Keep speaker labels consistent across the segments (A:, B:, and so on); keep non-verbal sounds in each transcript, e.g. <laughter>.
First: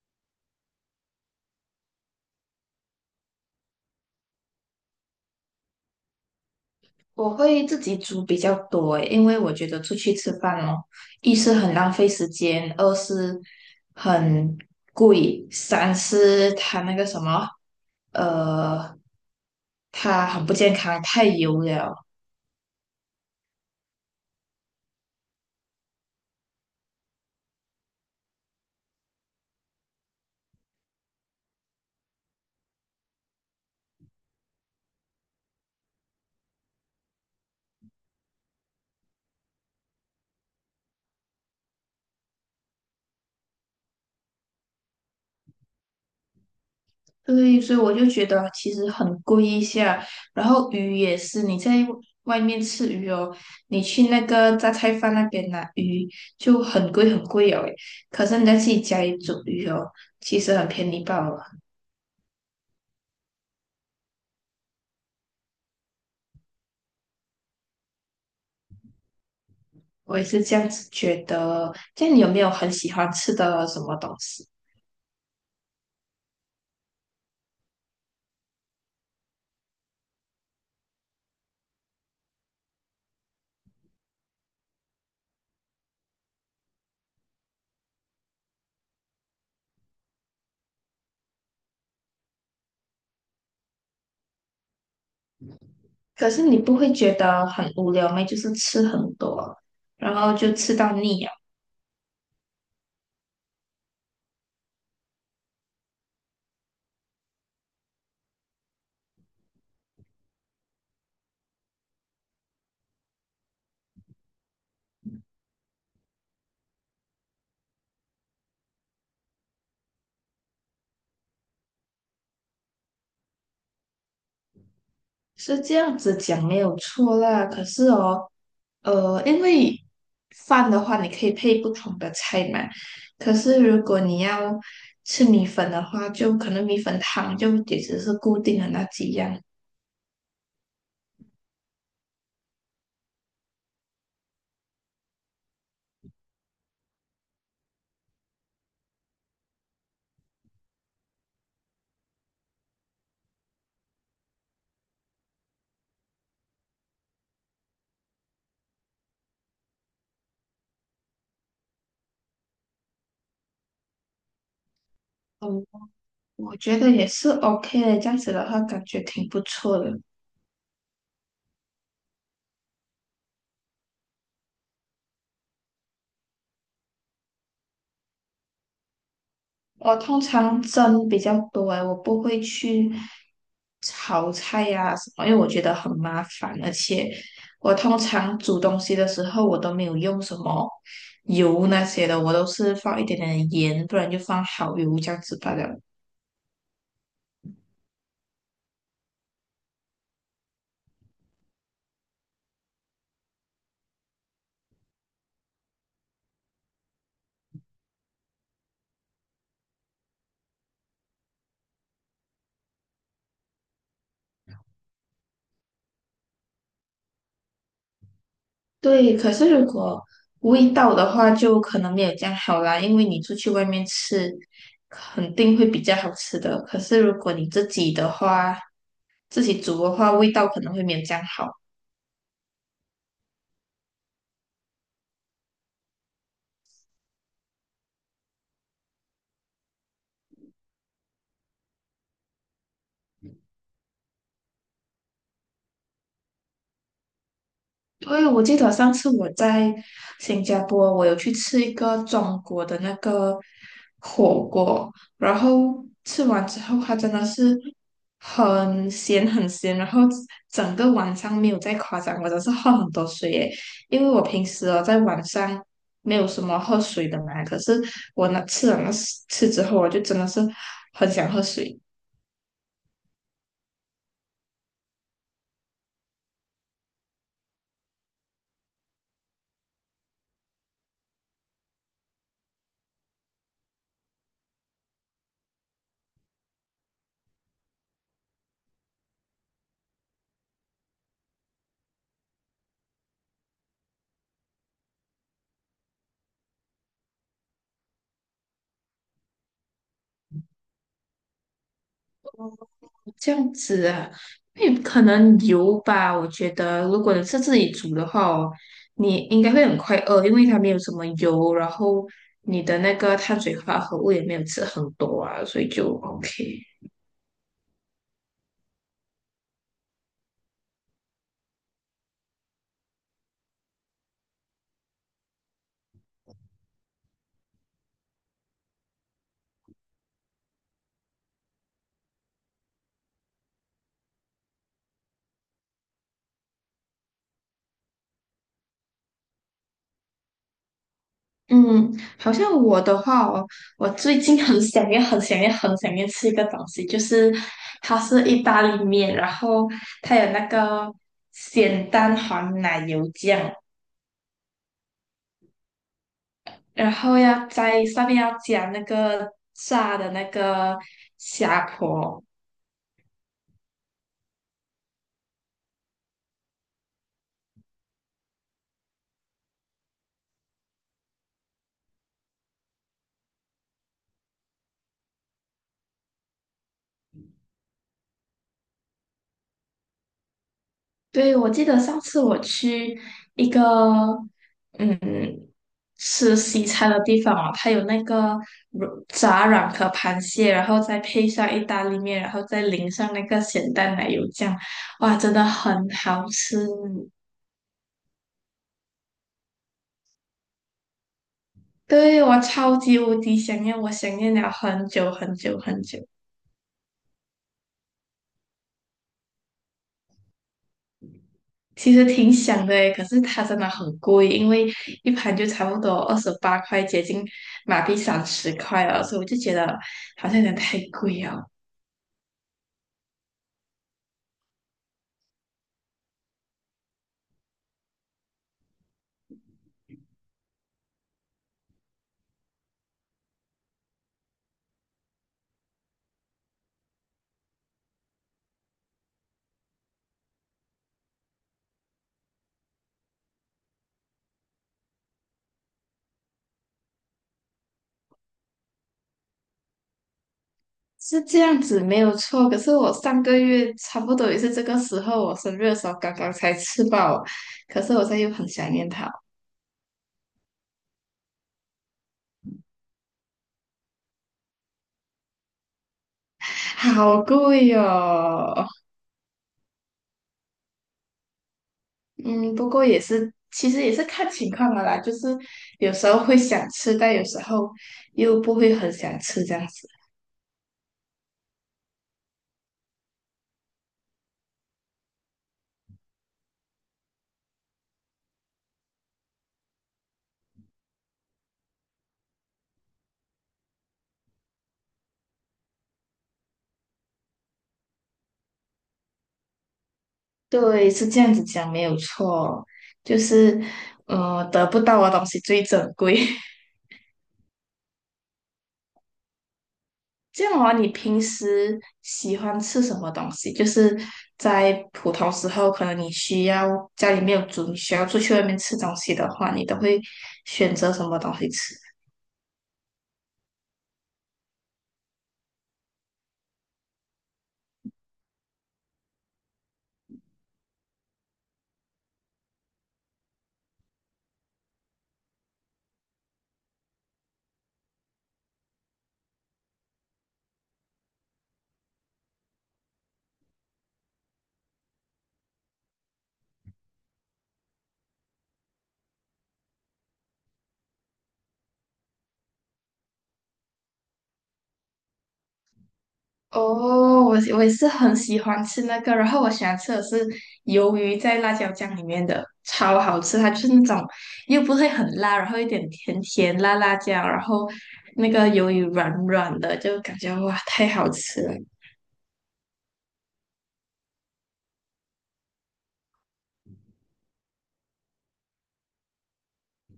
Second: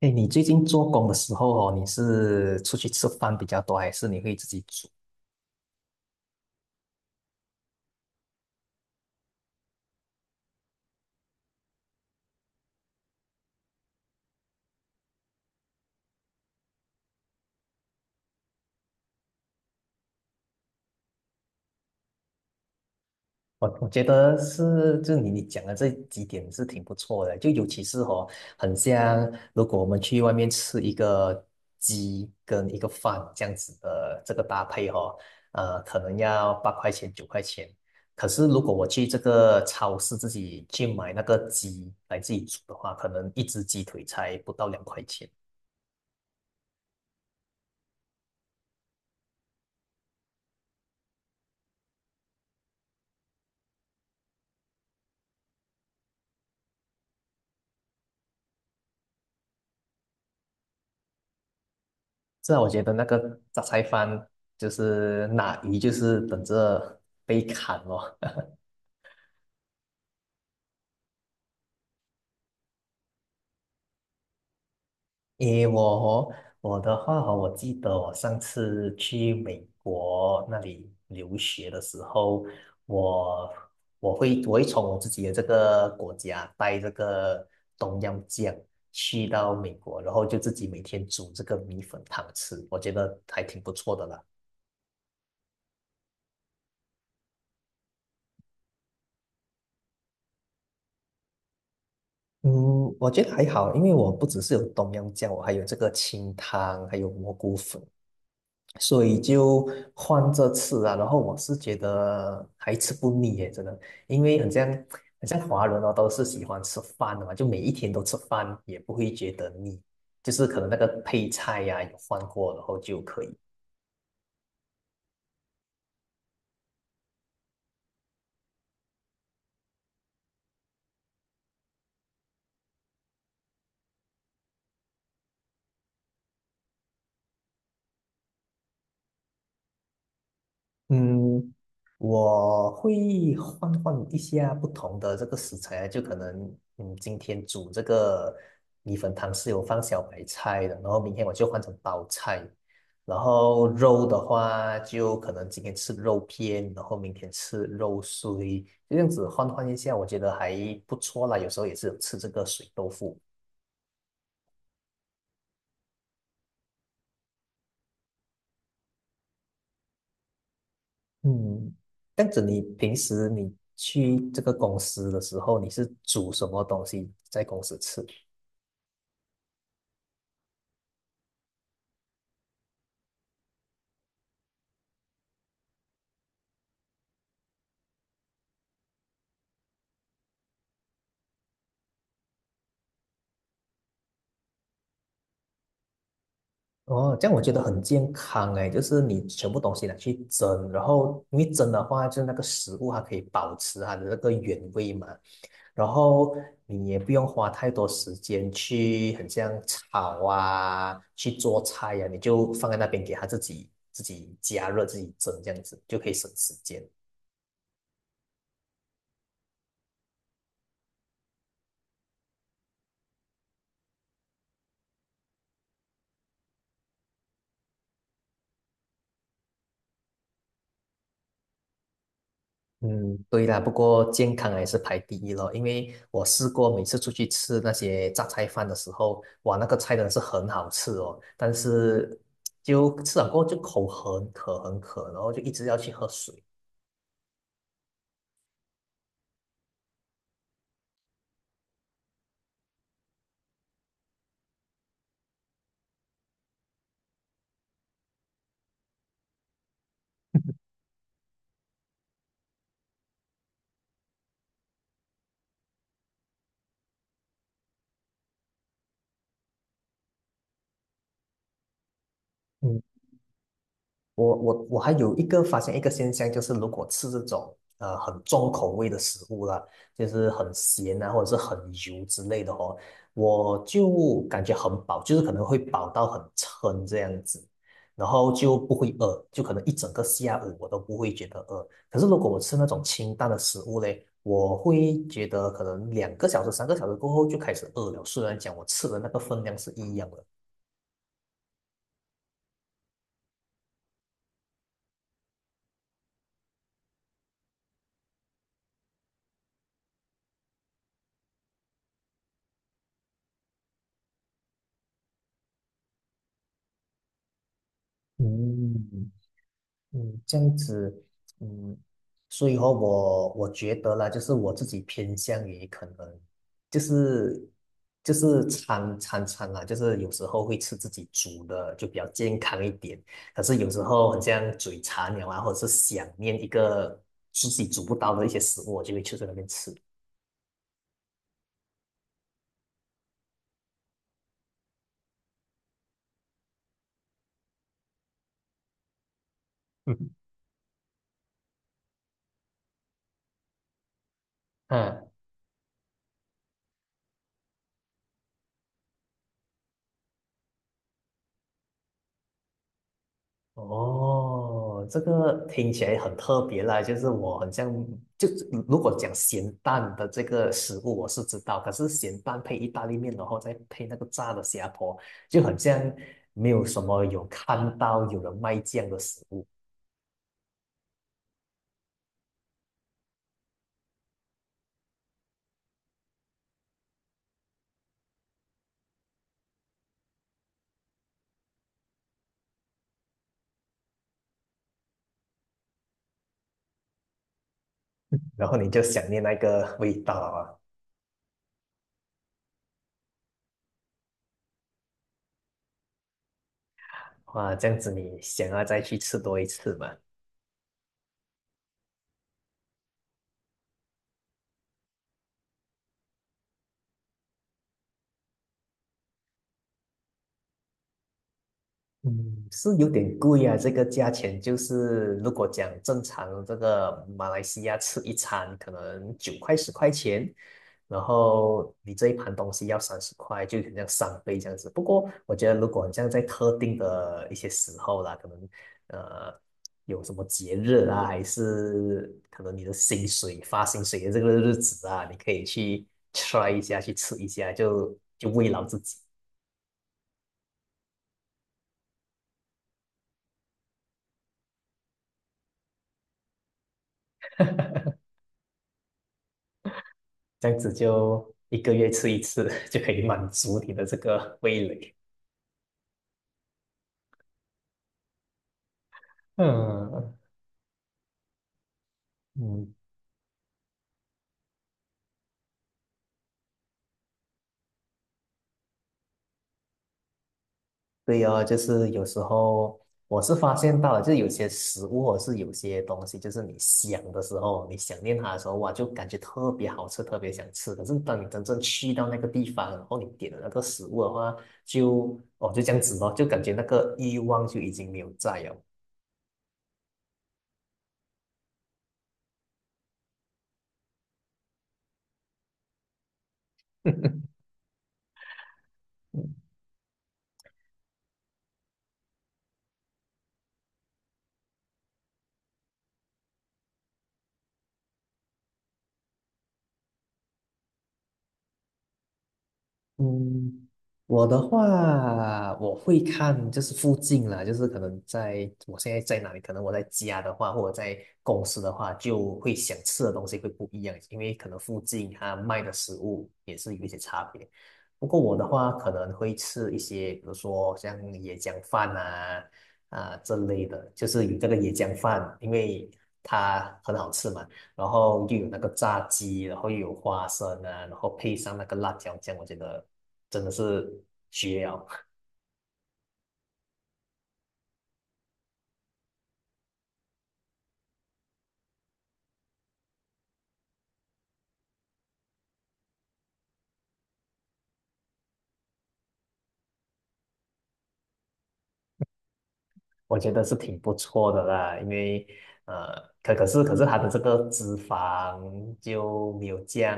A: 哎，你最近做工的时候哦，你是出去吃饭比较多，还是你会自己煮？
B: 我会自己煮比较多诶，因为我觉得出去吃饭哦，一是很浪费时间，二是很贵，三是它那个什么，呃，它很不健康，太油了。
A: 我觉得是，就你讲的这几点是挺不错的，就尤其是哦，很像如果我们去外面吃一个鸡跟一个饭这样子的这个搭配哦，可能要8块钱9块钱。可是如果我去这个超市自己去买那个鸡来自己煮的话，可能一只鸡腿才不到2块钱。
B: 对，所以我就觉得其实很贵一下。然后鱼也是，你在外面吃鱼哦，你去那个榨菜饭那边拿鱼就很贵哦诶，可是你在自己家里煮鱼哦，其实很便宜罢了。
A: 是啊，我觉得那个杂菜饭就是拿鱼，就是等着被砍哦。<laughs>
B: 我也是这样子觉得。这样你有没有很喜欢吃的什么东西？
A: 诶，我的话哦，我记得我上次去美国那里留学的时候，我我会从我自己的这个国家带这个东阳酱去到美国，然后就自己每天煮这个米粉汤吃，我觉得还挺不错的啦。
B: 可是你不会觉得很无聊吗？就是吃很多，然后就吃到腻了，
A: 嗯，我觉得还好，因为我不只是有东阳酱，我还有这个清汤，还有蘑菇粉，所以就换着吃啊。然后我是觉得还吃不腻耶，真的，因为很像华人哦，都是喜欢吃饭的嘛，就每一天都吃饭，也不会觉得腻，就是可能那个配菜呀、有换过，然后就可以。
B: 是这样子讲没有错啦。可是哦，因为饭的话你可以配不同的菜嘛，可是如果你要吃米粉的话，就可能米粉汤就也只是固定的那几样。
A: 嗯，我会换换一下不同的这个食材啊，就可能今天煮这个米粉汤是有放小白菜的，然后明天我就换成包菜，然后肉的话就可能今天吃肉片，然后明天吃肉碎，就这样子换换一下，我觉得还不错啦。有时候也是有吃这个水豆腐。
B: 嗯，我觉得也是 OK 的，这样子的话感觉挺不错的。
A: 嗯，这样子你平时你去这个公司的时候，你是煮什么东西在公司吃？
B: 我通常蒸比较多诶，我不会去炒菜呀、什么，因为我觉得很麻烦，而且我通常煮东西的时候，我都没有用什么油那些的，我都是放一点点的盐，不然就放蚝油这样子罢了。
A: 哦，这样我觉得很健康哎，就是你全部东西拿去蒸，然后因为蒸的话，就是那个食物它可以保持它的那个原味嘛，然后你也不用花太多时间去很像炒啊，去做菜呀、你就放在那边给它自己加热、自己蒸这样子，就可以省时间。
B: 对，可是如果味道的话，就可能没有这样好啦，因为你出去外面吃，肯定会比较好吃的。可是如果你自己的话，自己煮的话，味道可能会没有这样好。
A: 嗯，对啦，不过健康还是排第一咯，因为我试过每次出去吃那些榨菜饭的时候，哇，那个菜真的是很好吃哦，但是就吃了过后就口很渴很渴，然后就一直要去喝水。
B: 对，我记得上次我在新加坡，我有去吃一个中国的那个火锅，然后吃完之后，它真的是很咸，然后整个晚上没有再夸张，我真是喝很多水耶，因为我平时哦在晚上没有什么喝水的嘛，可是我那吃了那吃之后，我就真的是很想喝水。
A: 嗯。我还有一个发现一个现象，就是如果吃这种很重口味的食物啦，就是很咸啊，或者是很油之类的哦，我就感觉很饱，就是可能会饱到很撑这样子，然后就不会饿，就可能一整个下午我都不会觉得饿。可是如果我吃那种清淡的食物嘞，我会觉得可能2个小时、3个小时过后就开始饿了，虽然讲我吃的那个分量是一样的。
B: 这样子啊，因为可能油吧，我觉得如果你是自己煮的话哦，你应该会很快饿，因为它没有什么油，然后你的那个碳水化合物也没有吃很多啊，所以就 OK。
A: 嗯，嗯，这样子，嗯，所以哦，我觉得啦，就是我自己偏向于可能，就是就是餐餐餐啦，就是有时候会吃自己煮的，就比较健康一点。可是有时候很像嘴馋了啊，或者是想念一个自己煮不到的一些食物，我就会去在那边吃。
B: 嗯，好像我的话哦，我最近很想念吃一个东西，就是它是意大利面，然后它
A: <laughs>
B: 有那个咸蛋黄奶油酱，
A: 嗯，
B: 然后要在上面加那个炸的虾婆。
A: 哦，这个听起来很特别啦，就是我很像，就如果讲咸蛋的这个食物我是知道，可是咸蛋配意大利面，然后再配那个炸的虾婆，就很像没有什么有看到有人卖这样的食物，
B: 对，我记得上次我去一个嗯吃西餐的地方哦，它有那个软炸软壳螃蟹，然后再配上意大利面，然后再淋上那个咸蛋奶油酱，哇，真的很好吃。
A: 然后你就想念那个味道啊，
B: 对，我超级无敌想念，我想念了很久。
A: 哇，这样子你想要再去吃多一次嘛？
B: 其实挺想的诶，可是它真的很贵，因为一盘就差不多28块，接近马币30块了，所以我就觉得好像有点太贵。
A: 嗯，是有点贵啊，这个价钱就是如果讲正常这个马来西亚吃一餐可能9块10块钱，然后你这一盘东西要30块，就很像3倍这样子。不过我觉得如果这样在特定的一些时候啦，可能呃有什么节日啊，还是可能你的薪水发薪水的这个日子啊，你可以去 try 一下，去吃一下，就慰劳自己。
B: 是这样子没有错，可是我上个月差不多也是这个时候，我生日的时候刚刚才吃饱，可是我现在又很想念它，
A: 这样子就一个月吃一次，<laughs> 就可以满足你的这个味蕾。
B: 好贵哦。
A: 嗯
B: 嗯，不
A: 嗯，
B: 过也是，其实也是看情况的啦，就是有时候会想吃，但有时候又不会很想吃这样子。
A: 对哦，就是有时候我是发现到了，就是有些食物或是有些东西，就是你想的时候，你想念它的时候，哇，就感觉特别好吃，特别想吃。可是当你真正去到那个地方，然后你点了那个食物的话，就哦就这样子咯，就感觉那个欲望就已经没有在了。
B: 对，是这样子讲没有错，就是，得不到的东西最珍贵。<laughs>
A: <laughs>
B: 这样的话，你平时喜欢吃什么东西？就是在普通时候，可能你需要家里没有煮，你需要出去外面吃东西的话，你都会选择什么东西吃？
A: 嗯，我的话，我会看就是附近啦，就是可能在我现在在哪里，可能我在家的话，或者在公司的话，就会想吃的东西会不一样，因为可能附近它卖的食物也是有一些差别。不过我的话，可能会吃一些，比如说像椰浆饭啊这类的，就是有这个椰浆饭，因为它很好吃嘛，然后又有那个炸鸡，然后又有花生啊，然后配上那个辣椒酱，我觉得真的是绝了，
B: 哦，我也是很喜欢吃那个，然后我喜欢吃的是鱿鱼在辣椒酱里面的，超好吃。它就是那种又不会很辣，然后一点甜甜辣辣酱，然后那个鱿鱼软软的，就感觉哇，太好吃了。
A: <laughs> 我觉得是挺不错的啦。因为可是它的这个脂肪就没有降，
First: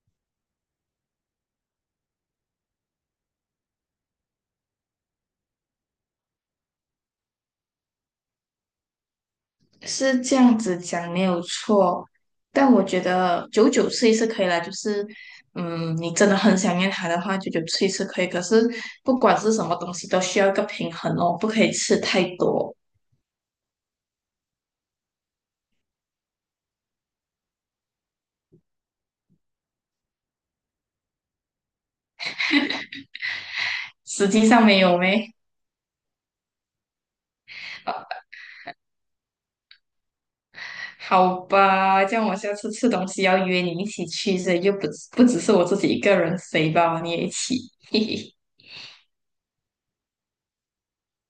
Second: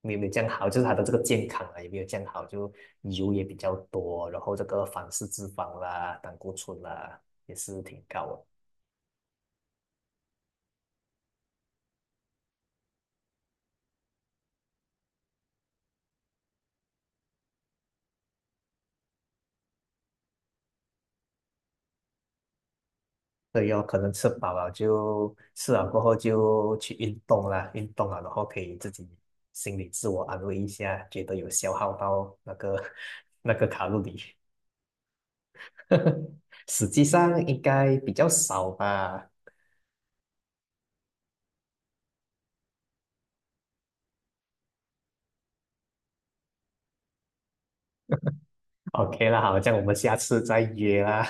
A: 没有这样好，就是它的这个健康啊也没有降好，就油也比较多，然后这个反式脂肪啦、胆固醇啦也是挺高的。
B: 是这样子讲没有错，但我觉得久久吃一次可以啦，就是嗯，你真的很想念它的话，久久吃一次可以。可是不管是什么东西，都需要一个平衡哦，不可以吃太多。
A: 对有可能吃饱了就吃了过后就去运动啦，运动了，然后可以自己心里自我安慰一下，觉得有消耗到那个 <laughs> 那个卡路里，
B: 实际上没有咩？
A: <laughs> 实际上应该比较少吧。
B: 好吧，这样我下次吃东西要约你一起去，所以就不只是我自己一个人飞吧，你也一起。<laughs> 嘿嘿
A: OK 啦，好，这样我们下次再约啦。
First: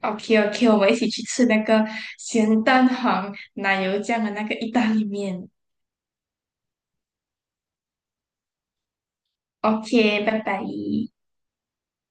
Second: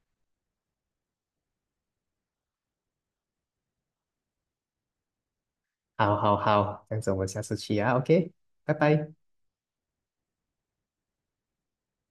B: ，OK OK，我们一起去吃那个咸蛋黄奶油酱的那个意大利面。
A: 好好好，这样子我们下次去啊，OK，拜拜。
B: OK，拜拜。